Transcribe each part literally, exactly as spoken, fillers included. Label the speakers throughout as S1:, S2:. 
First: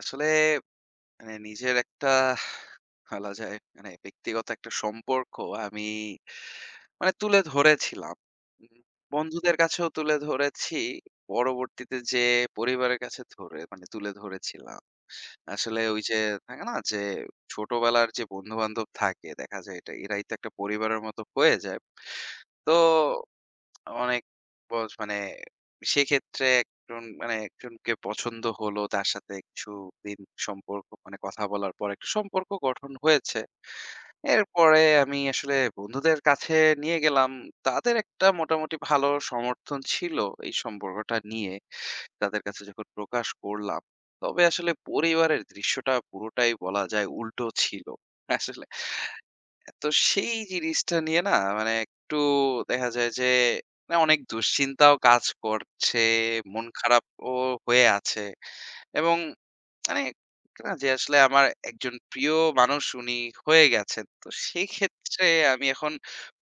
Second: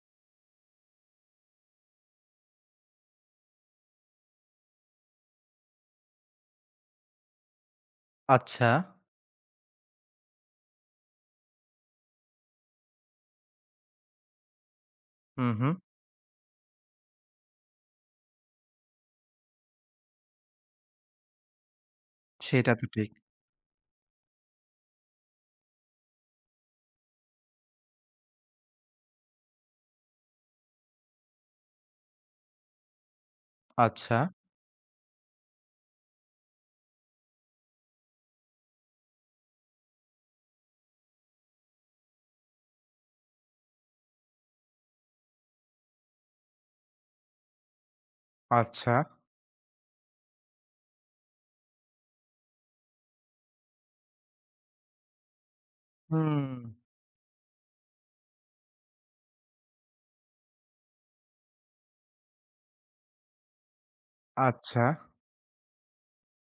S1: আসলে মানে নিজের একটা, বলা যায় মানে ব্যক্তিগত একটা সম্পর্ক আমি মানে তুলে ধরেছিলাম।
S2: আচ্ছা।
S1: উম বন্ধুদের কাছেও তুলে ধরেছি। পরবর্তীতে যেয়ে পরিবারের কাছে ধরে মানে তুলে ধরেছিলাম।
S2: হুম, হুম।
S1: আসলে ওই যে থাকে না, যে ছোটবেলার যে বন্ধু-বান্ধব থাকে, দেখা যায় এটা, এরাই তো একটা পরিবারের মতো হয়ে যায়। তো
S2: সেটা তো ঠিক।
S1: অনেক বস, মানে সেক্ষেত্রে একজন মানে একজনকে পছন্দ হলো। তার সাথে কিছুদিন সম্পর্ক মানে কথা বলার পর একটা সম্পর্ক গঠন হয়েছে।
S2: আচ্ছা,
S1: এরপরে আমি আসলে বন্ধুদের কাছে নিয়ে গেলাম। তাদের একটা মোটামুটি ভালো সমর্থন ছিল এই সম্পর্কটা নিয়ে। তাদের কাছে যখন প্রকাশ করলাম। তবে আসলে পরিবারের দৃশ্যটা পুরোটাই বলা যায় উল্টো ছিল। আসলে
S2: আচ্ছা।
S1: তো সেই জিনিসটা নিয়ে না, মানে একটু দেখা যায় যে না, অনেক দুশ্চিন্তাও কাজ করছে,
S2: হুম,
S1: মন খারাপও হয়ে আছে। এবং মানে না, যে আসলে আমার একজন প্রিয় মানুষ উনি হয়ে গেছেন। তো সেই
S2: আচ্ছা।
S1: ক্ষেত্রে আমি এখন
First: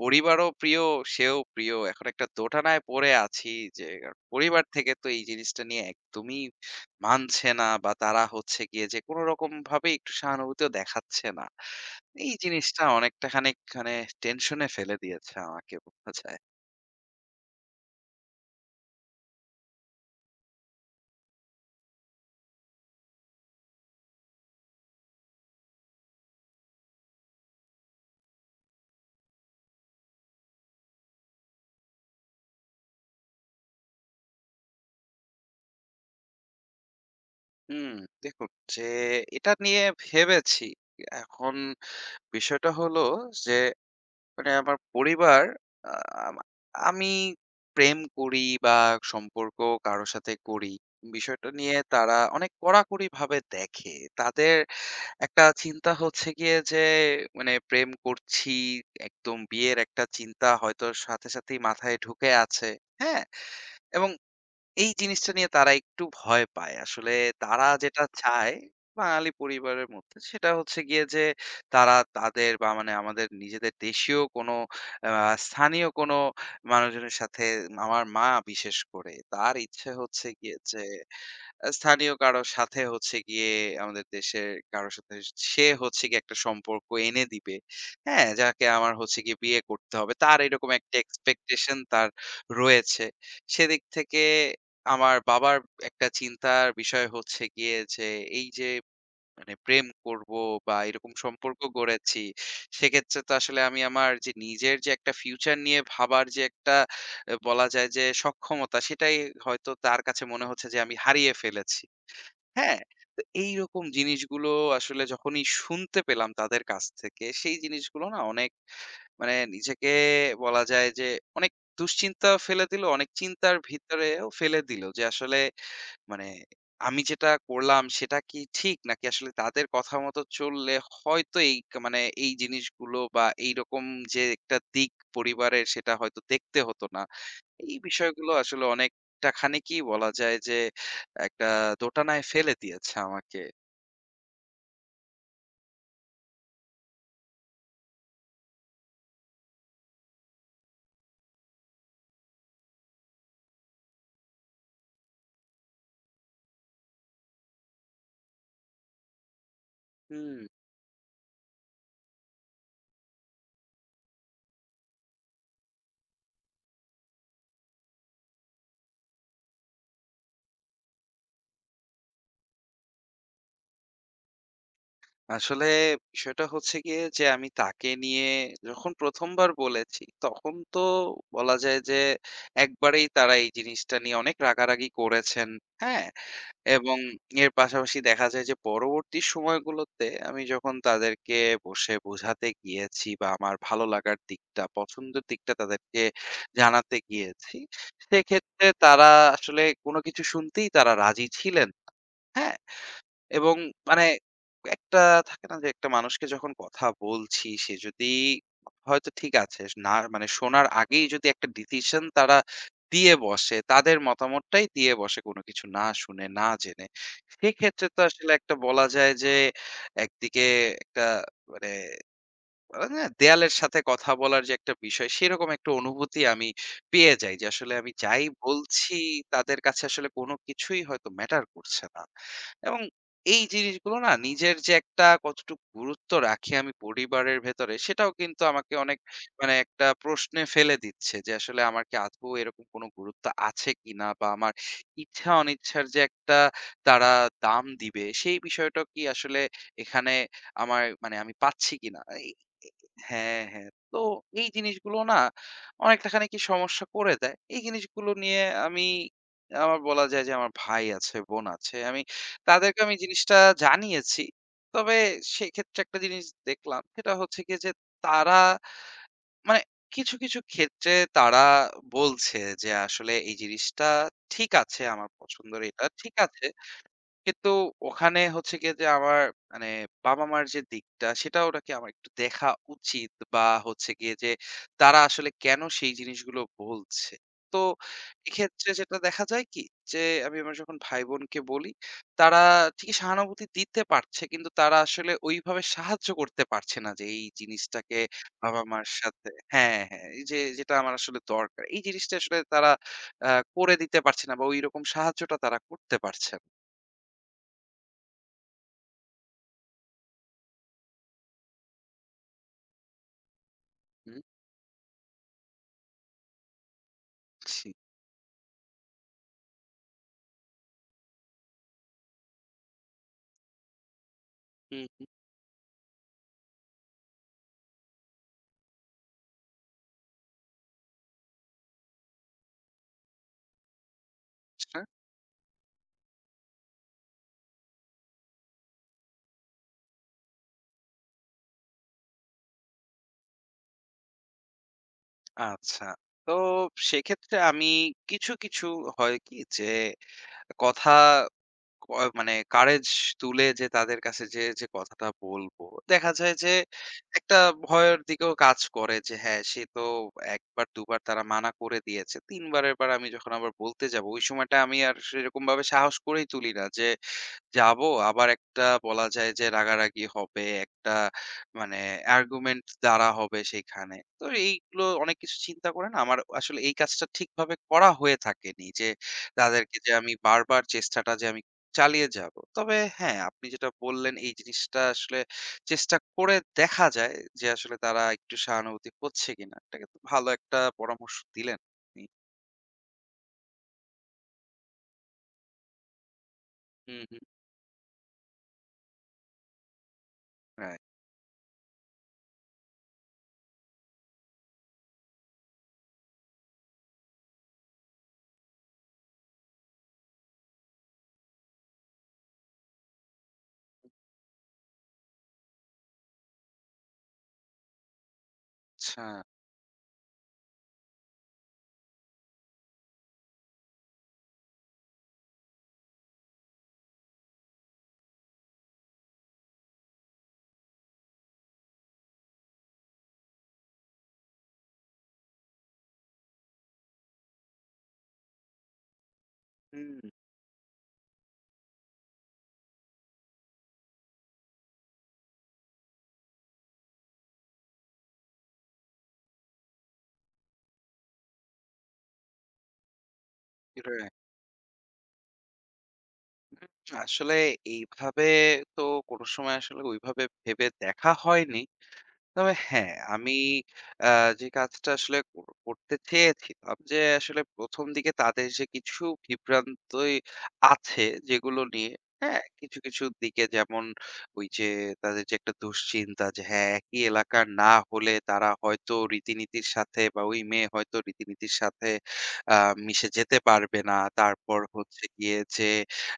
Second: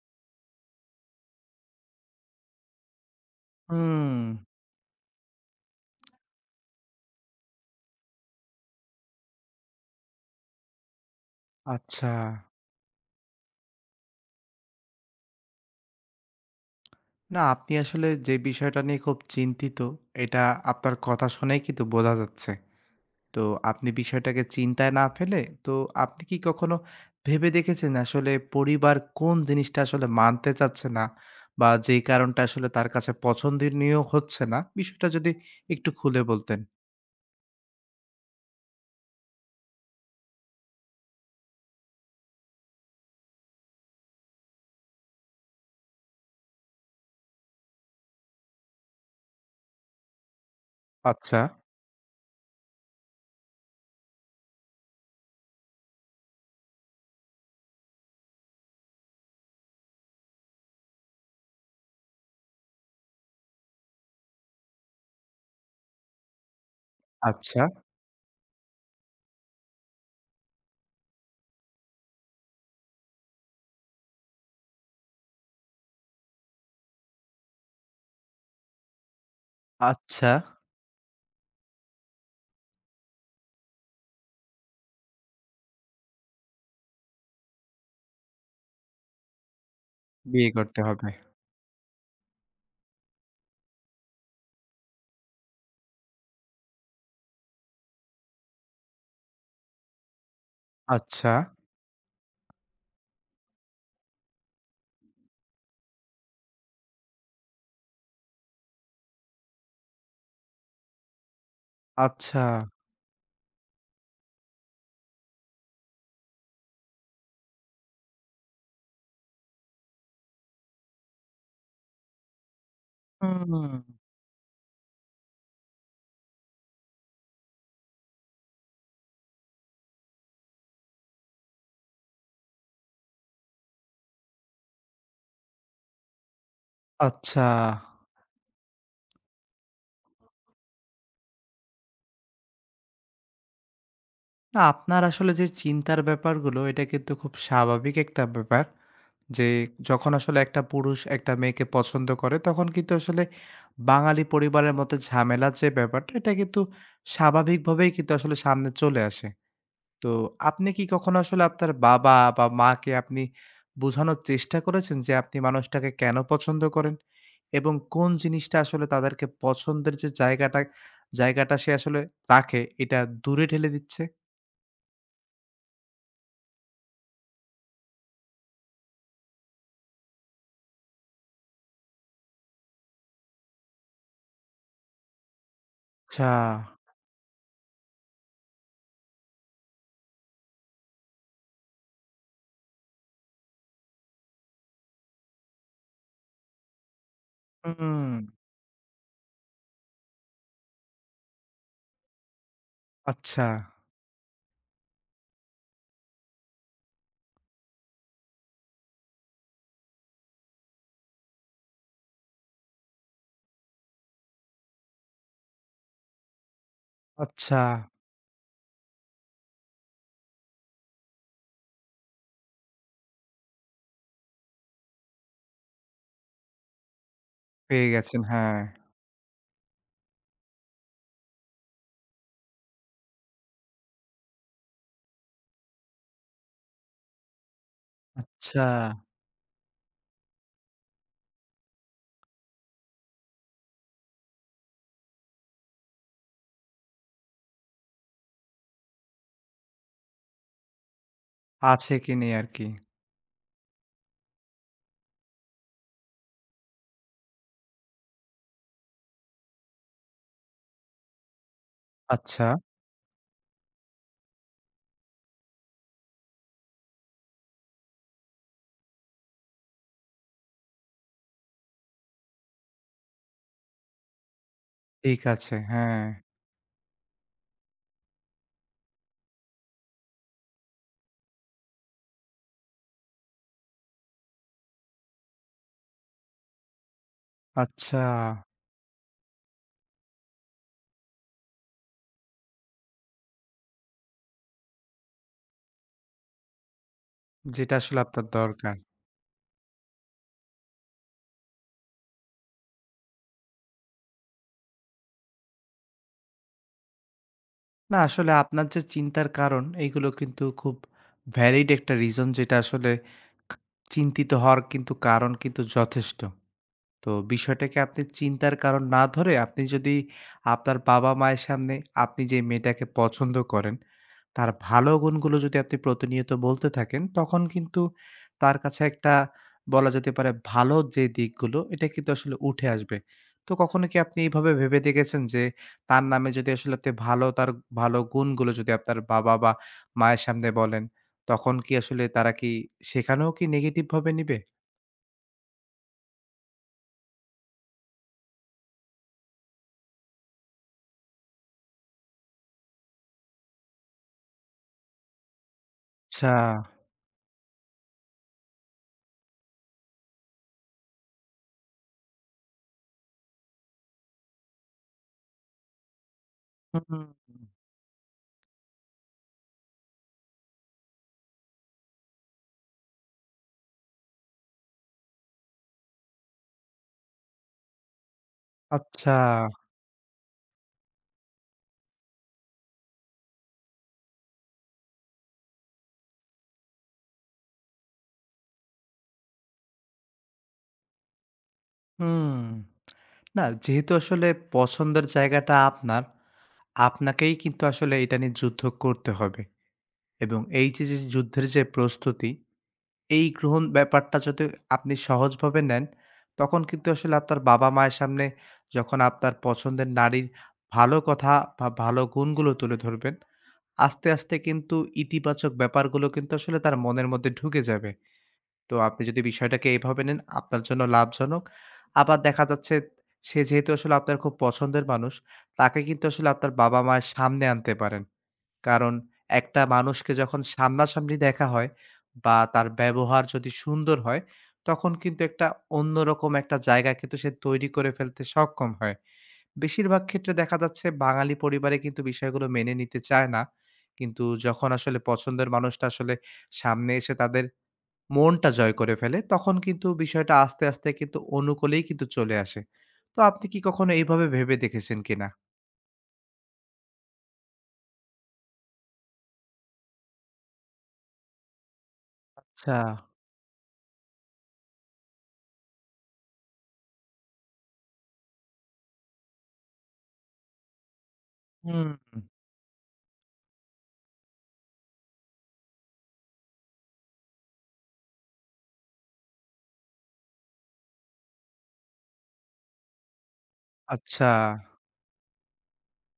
S1: পরিবারও প্রিয়, সেও প্রিয়। এখন একটা দোটানায় পড়ে আছি যে
S2: হুম,
S1: পরিবার থেকে তো এই জিনিসটা নিয়ে একদমই মানছে না, বা তারা হচ্ছে গিয়ে যে কোনরকম ভাবে একটু সহানুভূতিও দেখাচ্ছে না।
S2: আচ্ছা।
S1: এই জিনিসটা অনেকটা খানিক মানে টেনশনে ফেলে দিয়েছে আমাকে, বলা যায়।
S2: না, আপনি আসলে যে বিষয়টা নিয়ে খুব চিন্তিত, এটা আপনার কথা শুনেই কিন্তু বোঝা যাচ্ছে। তো আপনি বিষয়টাকে চিন্তায় না ফেলে, তো আপনি কি কখনো ভেবে দেখেছেন আসলে পরিবার কোন জিনিসটা আসলে মানতে চাচ্ছে না বা যেই কারণটা আসলে তার কাছে পছন্দনীয় হচ্ছে না? বিষয়টা যদি একটু খুলে বলতেন।
S1: হুম, দেখুন, যে এটা নিয়ে ভেবেছি। এখন বিষয়টা হলো যে, মানে আমার পরিবার, আ আমা আমি প্রেম করি বা সম্পর্ক কারো সাথে করি।
S2: আচ্ছা,
S1: বিষয়টা নিয়ে তারা অনেক কড়াকড়িভাবে দেখে। তাদের একটা চিন্তা হচ্ছে গিয়ে যে, মানে প্রেম করছি, একদম বিয়ের একটা চিন্তা হয়তো সাথে, সাথেই মাথায় ঢুকে আছে। হ্যাঁ? এবং এই জিনিসটা নিয়ে তারা একটু ভয় পায়। আসলে
S2: আচ্ছা,
S1: তারা যেটা চায় বাঙালি পরিবারের মধ্যে, সেটা হচ্ছে গিয়ে যে তারা তাদের, বা মানে আমাদের নিজেদের দেশীয় কোনো আ স্থানীয় কোনো মানুষজনের সাথে, আমার মা বিশেষ করে তার ইচ্ছে হচ্ছে
S2: আচ্ছা।
S1: গিয়ে যে, আ স্থানীয় কারো সাথে হচ্ছে গিয়ে, আমাদের দেশের কারো সাথে সে হচ্ছে গিয়ে একটা সম্পর্ক এনে দিবে। হ্যাঁ? যাকে আমার হচ্ছে গিয়ে বিয়ে করতে হবে। তার
S2: বিয়ে
S1: এরকম
S2: করতে
S1: একটা
S2: হবে।
S1: এক্সপেকটেশন তার রয়েছে। সেদিক থেকে আমার বাবার একটা চিন্তার বিষয় হচ্ছে গিয়ে যে, এই যে মানে প্রেম করব বা এরকম
S2: আচ্ছা,
S1: সম্পর্ক গড়েছি। সেক্ষেত্রে তো আসলে আমি আমার যে নিজের যে একটা ফিউচার নিয়ে ভাবার যে একটা, এ বলা যায় যে সক্ষমতা, সেটাই হয়তো তার কাছে মনে হচ্ছে যে আমি হারিয়ে ফেলেছি।
S2: আচ্ছা।
S1: হ্যাঁ? তো এইরকম জিনিসগুলো আসলে যখনই শুনতে পেলাম তাদের কাছ থেকে, সেই জিনিসগুলো না অনেক মানে নিজেকে বলা যায় যে অনেক দুশ্চিন্তা ফেলে দিল, অনেক চিন্তার
S2: হুম,
S1: ভিতরেও ফেলে দিল, যে আসলে মানে আমি যেটা করলাম সেটা কি ঠিক? নাকি আসলে তাদের কথা মতো চললে হয়তো এই ক মানে এই জিনিসগুলো বা এইরকম যে একটা দিক পরিবারের সেটা হয়তো দেখতে হতো না।
S2: আচ্ছা।
S1: এই বিষয়গুলো আসলে অনেকটা খানিকই বলা যায় যে একটা দোটানায় ফেলে দিয়েছে আমাকে।
S2: না আপনার আসলে যে চিন্তার ব্যাপারগুলো এটা কিন্তু খুব স্বাভাবিক একটা ব্যাপার। যে যখন আসলে একটা পুরুষ একটা মেয়েকে পছন্দ করে তখন কিন্তু আসলে বাঙালি পরিবারের মতো ঝামেলার যে ব্যাপারটা এটা কিন্তু স্বাভাবিকভাবেই কিন্তু আসলে সামনে চলে আসে। তো
S1: হুম,
S2: আপনি কি কখনো আসলে আপনার বাবা বা মাকে আপনি বোঝানোর চেষ্টা করেছেন যে আপনি মানুষটাকে কেন পছন্দ করেন? এবং কোন জিনিসটা আসলে তাদেরকে পছন্দের যে জায়গাটা, জায়গাটা সে আসলে রাখে এটা দূরে ঠেলে দিচ্ছে?
S1: আসলে বিষয়টা হচ্ছে গিয়ে যে, আমি তাকে নিয়ে যখন প্রথম বার বলেছি, তখন তো বলা যায় যে একবারেই তারা এই জিনিসটা নিয়ে অনেক রাগারাগি করেছেন। হ্যাঁ?
S2: আচ্ছা।
S1: এবং এর পাশাপাশি দেখা যায় যে পরবর্তী সময়গুলোতে আমি যখন তাদেরকে বসে বোঝাতে গিয়েছি, বা আমার ভালো লাগার দিকটা, পছন্দের দিকটা তাদেরকে জানাতে গিয়েছি,
S2: হুম।
S1: সেক্ষেত্রে তারা আসলে কোনো কিছু শুনতেই তারা রাজি ছিলেন না। হ্যাঁ?
S2: আচ্ছা,
S1: এবং মানে একটা থাকে না, যে একটা মানুষকে যখন কথা বলছি সে যদি হয়তো ঠিক আছে, না মানে শোনার আগেই যদি একটা ডিসিশন তারা দিয়ে বসে, তাদের মতামতটাই দিয়ে বসে, কোনো কিছু না শুনে না জেনে,
S2: আচ্ছা।
S1: সেক্ষেত্রে তো আসলে একটা বলা যায় যে একদিকে একটা মানে আ না, দেয়ালের সাথে কথা বলার যে একটা বিষয়, সেরকম একটা অনুভূতি আমি পেয়ে যাই যে, আসলে
S2: পেয়ে
S1: আমি
S2: গেছেন,
S1: যাই
S2: হ্যাঁ।
S1: বলছি, তাদের কাছে আসলে কোনো কিছুই হয়তো ম্যাটার করছে না। এবং এই জিনিসগুলো না, নিজের যে একটা কতটুকু গুরুত্ব রাখি আমি পরিবারের ভেতরে, সেটাও কিন্তু
S2: আচ্ছা।
S1: আমাকে অনেক মানে একটা প্রশ্নে ফেলে দিচ্ছে যে, আসলে আমার কি আদৌ এরকম কোনো গুরুত্ব আছে কিনা? বা আমার ইচ্ছা অনিচ্ছার যে একটা তারা দাম দিবে, সেই বিষয়টা কি আসলে এখানে আমার, মানে আমি পাচ্ছি
S2: আছে
S1: কিনা?
S2: কি নেই আরকি।
S1: এ হ্যাঁ, হ্যাঁ। তো এই জিনিসগুলো না অনেকটা খানিকি সমস্যা করে দেয়। এই জিনিসগুলো নিয়ে আমি, আমার বলা যায় যে আমার ভাই আছে, বোন আছে। আমি
S2: আচ্ছা,
S1: তাদেরকে আমি জিনিসটা জানিয়েছি। তবে সেক্ষেত্রে একটা জিনিস দেখলাম, সেটা হচ্ছে গিয়ে যে তারা মানে কিছু, কিছু ক্ষেত্রে তারা বলছে যে আসলে এই জিনিসটা ঠিক আছে, আমার
S2: ঠিক আছে,
S1: পছন্দের এটা
S2: হ্যাঁ।
S1: ঠিক আছে। কিন্তু ওখানে হচ্ছে গিয়ে যে আমার মানে বাবা-মার যে দিকটা সেটাও নাকি আমার একটু দেখা উচিত, বা হচ্ছে গিয়ে যে তারা আসলে কেন সেই জিনিসগুলো বলছে। তো
S2: আচ্ছা,
S1: এক্ষেত্রে যেটা দেখা যায় কি, যে আমি আমার যখন ভাই-বোনকে বলি, তারা ঠিকই সহানুভূতি দিতে পারছে, কিন্তু তারা আসলে ওইভাবে সাহায্য করতে পারছে না, যে এই
S2: যেটা আসলে
S1: জিনিসটাকে
S2: আপনার দরকার।
S1: বাবা-মার সাথে, হ্যাঁ, হ্যাঁ, এই যে যেটা আমার আসলে দরকার। এই জিনিসটা আসলে তারা আ করে দিতে পারছে না, বা ওইরকম সাহায্যটা তারা করতে পারছে না।
S2: না আসলে আপনার যে চিন্তার কারণ এইগুলো কিন্তু খুব ভ্যালিড একটা রিজন যেটা আসলে খা
S1: হুম।
S2: চিন্তিত হওয়ার কিন্তু কারণ কিন্তু যথেষ্ট। তো
S1: ছি।
S2: বিষয়টাকে আপনি চিন্তার কারণ না ধরে আপনি যদি আপনার বাবা-মায়ের সামনে আপনি যে মেয়েটাকে পছন্দ করেন, তার
S1: হুম,
S2: ভালো
S1: হুম।
S2: গুণগুলো যদি আপনি প্রতিনিয়ত বলতে থাকেন, তখন কিন্তু তার কাছে একটা বলা যেতে পারে ভালো যে দিকগুলো, এটা কিন্তু আসলে উঠে আসবে। তো কখনো কি আপনি এইভাবে ভেবে
S1: আচ্ছা।
S2: দেখেছেন যে তার নামে যদি আসলে আপনি ভালো তার ভালো গুণগুলো যদি আপনার বাবা বা মায়ের সামনে বলেন, তখন কি আসলে তারা কি সেখানেও কি নেগেটিভ ভাবে নিবে?
S1: আচ্ছা। তো সেক্ষেত্রে আমি কিছু, কিছু হয় কি, যে কথা ক মানে courage তুলে যে তাদের কাছে যে, যে কথাটা বলবো, দেখা
S2: আচ্ছা,
S1: যায় যে একটা ভয়ের দিকেও কাজ করে যে হ্যাঁ, সে তো এক বার দুই বার তারা মানা করে দিয়েছে। তিন বারের বার আমি যখন আবার বলতে যাবো, ওই সময়টা আমি আর সেরকমভাবে সাহস করেই তুলি না যে
S2: হুম।
S1: যাবো, আবার একটা বলা যায় যে রাগারাগি হবে, একটা মানে আর্গুমেন্ট দ্বারা হবে সেইখানে। তো এইগুলো অনেক কিছু চিন্তা করে না আমার আসলে এই কাজটা ঠিকভাবে করা হয়ে থাকেনি, যে
S2: আচ্ছা,
S1: তাদেরকে যে আমি বারবার চেষ্টাটা যে আমি চালিয়ে যাব। তবে হ্যাঁ, আপনি যেটা বললেন এই জিনিসটা আসলে চেষ্টা করে দেখা যায় যে আসলে তারা একটু সহানুভূতি হচ্ছে কিনা। এটা কিন্তু ভালো একটা পরামর্শ দিলেন আপনি।
S2: হুম। না যেহেতু আসলে পছন্দের জায়গাটা আপনার,
S1: হুম, হুম।
S2: আপনাকেই কিন্তু আসলে এটা নিয়ে যুদ্ধ করতে হবে এবং এই
S1: রাইট।
S2: যে, যে যুদ্ধের যে প্রস্তুতি, এই গ্রহণ ব্যাপারটা যদি আপনি সহজভাবে নেন, তখন কিন্তু আসলে আপনার বাবা-মায়ের সামনে যখন আপনার পছন্দের নারীর ভালো কথা বা ভালো গুণগুলো তুলে ধরবেন, আস্তে, আস্তে কিন্তু ইতিবাচক ব্যাপারগুলো কিন্তু আসলে তার মনের মধ্যে ঢুকে যাবে। তো আপনি
S1: আচ্ছা।
S2: যদি বিষয়টাকে এভাবে নেন আপনার জন্য লাভজনক। আবার দেখা যাচ্ছে সে যেহেতু আসলে আপনার খুব পছন্দের মানুষ, তাকে কিন্তু আসলে আপনার বাবা-মায়ের সামনে আনতে পারেন। কারণ একটা মানুষকে যখন সামনাসামনি দেখা হয় বা তার ব্যবহার যদি সুন্দর হয়, তখন কিন্তু একটা অন্যরকম একটা জায়গা কিন্তু সে তৈরি করে ফেলতে সক্ষম হয়।
S1: হুম,
S2: বেশিরভাগ ক্ষেত্রে দেখা যাচ্ছে বাঙালি পরিবারে কিন্তু বিষয়গুলো মেনে নিতে চায় না। কিন্তু যখন আসলে পছন্দের মানুষটা আসলে সামনে এসে তাদের মনটা জয় করে ফেলে, তখন কিন্তু বিষয়টা আস্তে, আস্তে কিন্তু অনুকূলেই কিন্তু চলে আসে। তো আপনি কি কখনো এইভাবে ভেবে দেখেছেন কিনা?
S1: আসলে এইভাবে তো কোনো সময় আসলে ওইভাবে ভেবে দেখা হয়নি। তবে
S2: আচ্ছা,
S1: হ্যাঁ, আমি আ যে কাজটা আসলে কর করতে চেয়েছিলাম যে, আসলে প্রথম দিকে তাদের যে কিছু বিভ্রান্তই আছে যেগুলো
S2: হুম,
S1: নিয়ে, হ্যাঁ? কিছু, কিছু দিকে যেমন ওই যে তাদের যে একটা দুশ্চিন্তা যে হ্যাঁ, একই এলাকার না হলে তারা হয়তো রীতিনীতির সাথে, বা ওই মেয়ে হয়তো রীতিনীতির সাথে আ মিশে যেতে পারবে না।
S2: আচ্ছা,
S1: তারপর হচ্ছে গিয়ে যে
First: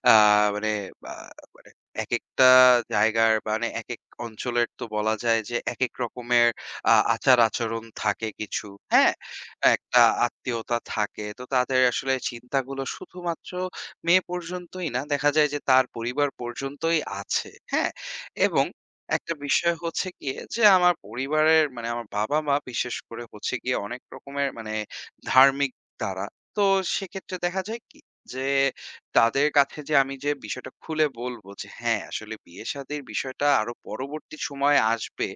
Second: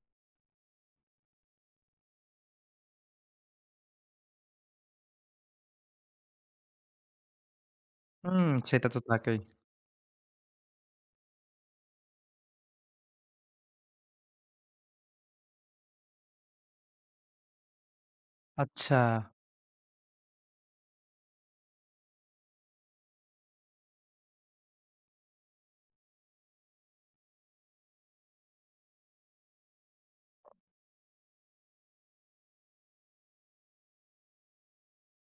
S1: আ মানে আ মানে একেকটা জায়গার মানে একেক অঞ্চলের তো বলা যায় যে একেক রকমের আ আচার-আচরণ থাকে
S2: হুম,
S1: কিছু,
S2: সেটা তো
S1: হ্যাঁ?
S2: থাকেই।
S1: একটা আত্মীয়তা থাকে। তো তাদের আসলে চিন্তাগুলো শুধুমাত্র মেয়ে পর্যন্তই না, দেখা যায় যে তার পরিবার পর্যন্তই আছে, হ্যাঁ? এবং
S2: আচ্ছা,
S1: একটা বিষয় হচ্ছে গিয়ে যে আমার পরিবারের, মানে আমার বাবা-মা বিশেষ করে হচ্ছে গিয়ে অনেক রকমের মানে ধার্মিক তারা। তো সেক্ষেত্রে দেখা যায় কি, যে তাদের কাছে যে আমি যে বিষয়টা খুলে বলব যে হ্যাঁ, আসলে বিয়ে-শাদির বিষয়টা আরো পরবর্তী সময়ে আসবে।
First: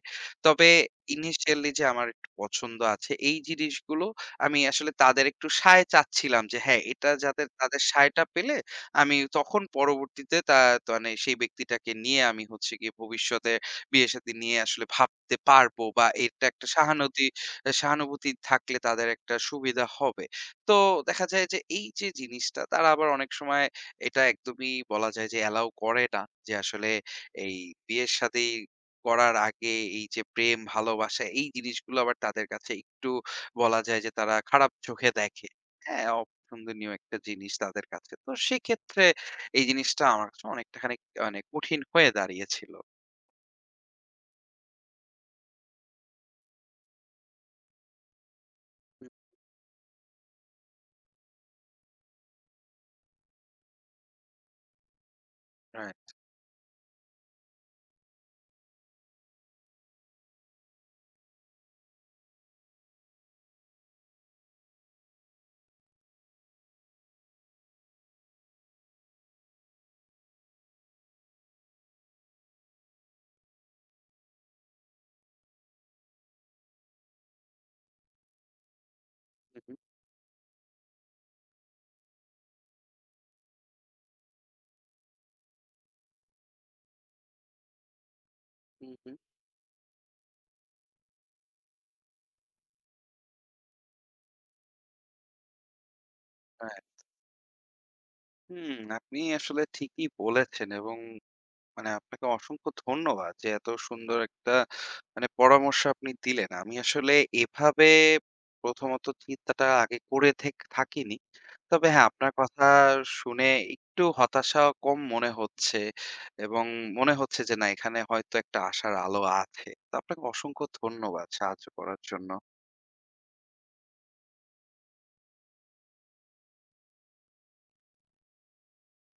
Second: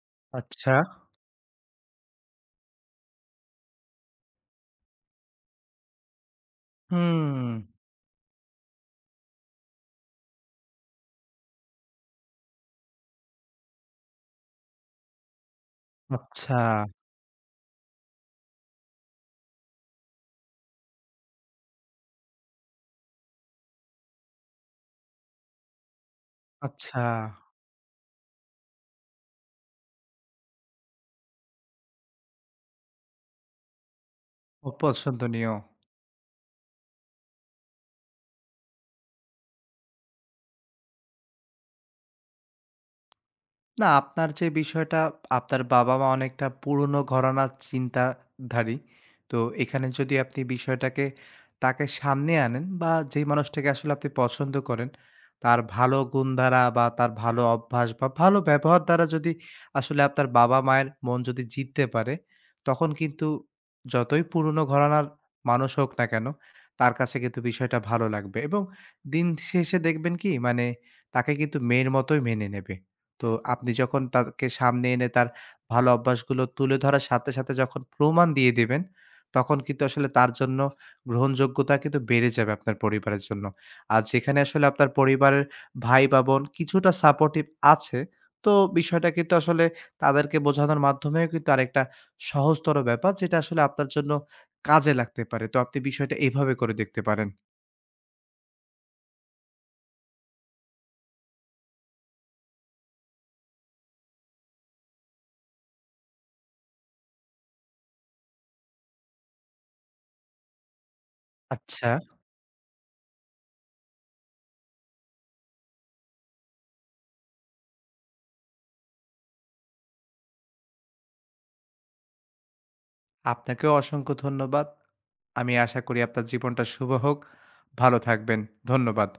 S1: তবে
S2: আচ্ছা,
S1: ইনিশিয়ালি যে আমার একটু পছন্দ আছে, এই জিনিসগুলো আমি আসলে তাদের একটু সায় চাচ্ছিলাম যে হ্যাঁ, এটা
S2: হুম,
S1: যাতে, তাদের সায়টা পেলে আমি তখন পরবর্তীতে তা মানে সেই ব্যক্তিটাকে নিয়ে আমি হচ্ছে গিয়ে ভবিষ্যতে বিয়ে-শাদি নিয়ে আসলে ভাবতে পারবো, বা এটা
S2: আচ্ছা,
S1: একটা সহানুতি সহানুভূতি থাকলে তাদের একটা সুবিধা হবে। তো দেখা যায় যে এই যে জিনিসটা তারা আবার অনেক সময় এটা একদমই বলা যায় যে অ্যালাও করে না। যে আসলে
S2: আচ্ছা,
S1: এই বিয়ের শাদী করার আগে এই যে প্রেম, ভালোবাসা এই জিনিসগুলো আবার তাদের কাছে একটু বলা যায় যে তারা খারাপ চোখে দেখে।
S2: অপছন্দনীয়।
S1: হ্যাঁ, অপছন্দনীয় একটা জিনিস তাদের কাছে। তো সেক্ষেত্রে এই জিনিসটা আমার কাছে অনেকটা খানিক মানে কঠিন হয়ে দাঁড়িয়েছিল।
S2: না, আপনার যে বিষয়টা, আপনার বাবা-মা অনেকটা পুরনো ঘরানার চিন্তাধারী।
S1: হুম,
S2: তো এখানে যদি আপনি বিষয়টাকে তাকে সামনে আনেন বা যেই মানুষটাকে আসলে আপনি পছন্দ করেন, তার ভালো
S1: রাইট।
S2: গুণ দ্বারা বা তার ভালো অভ্যাস বা ভালো ব্যবহার দ্বারা যদি আসলে আপনার বাবা-মায়ের মন যদি জিততে পারে, তখন কিন্তু যতই পুরনো ঘরানার মানুষ হোক না কেন, তার কাছে কিন্তু বিষয়টা ভালো লাগবে এবং দিন শেষে দেখবেন কি? মানে তাকে কিন্তু মেয়ের মতোই মেনে নেবে। তো আপনি যখন তাকে সামনে এনে তার ভালো অভ্যাসগুলো তুলে ধরার সাথে, সাথে যখন প্রমাণ দিয়ে দিবেন, তখন
S1: হুম, হুম,
S2: কিন্তু আসলে তার জন্য গ্রহণযোগ্যতা কিন্তু বেড়ে যাবে আপনার পরিবারের জন্য। আর যেখানে আসলে আপনার পরিবারের ভাই বা বোন কিছুটা সাপোর্টিভ আছে, তো
S1: হুম,
S2: বিষয়টা
S1: হুম।
S2: কিন্তু আসলে তাদেরকে বোঝানোর মাধ্যমেও কিন্তু আরেকটা সহজতর ব্যাপার যেটা আসলে আপনার জন্য কাজে লাগতে পারে। তো আপনি বিষয়টা এভাবে করে
S1: হ্যাঁ।
S2: দেখতে পারেন।
S1: হুম, আপনি আসলে ঠিকই বলেছেন, এবং মানে আপনাকে অসংখ্য ধন্যবাদ যে এত সুন্দর একটা মানে পরামর্শ আপনি দিলেন। আমি আসলে এভাবে প্রথমত চিন্তাটা আগে করে থেক থাকিনি।
S2: আচ্ছা।
S1: তবে হ্যাঁ, আপনার কথা শুনে একটু হতাশা কম মনে হচ্ছে, এবং মনে হচ্ছে যে না এখানে হয়তো একটা আশার আলো আছে। তো আপনাকে অসংখ্য ধন্যবাদ সাহায্য করার জন্য।
S2: আপনাকেও অসংখ্য ধন্যবাদ। আমি আশা করি আপনার জীবনটা শুভ হোক। ভালো থাকবেন। ধন্যবাদ।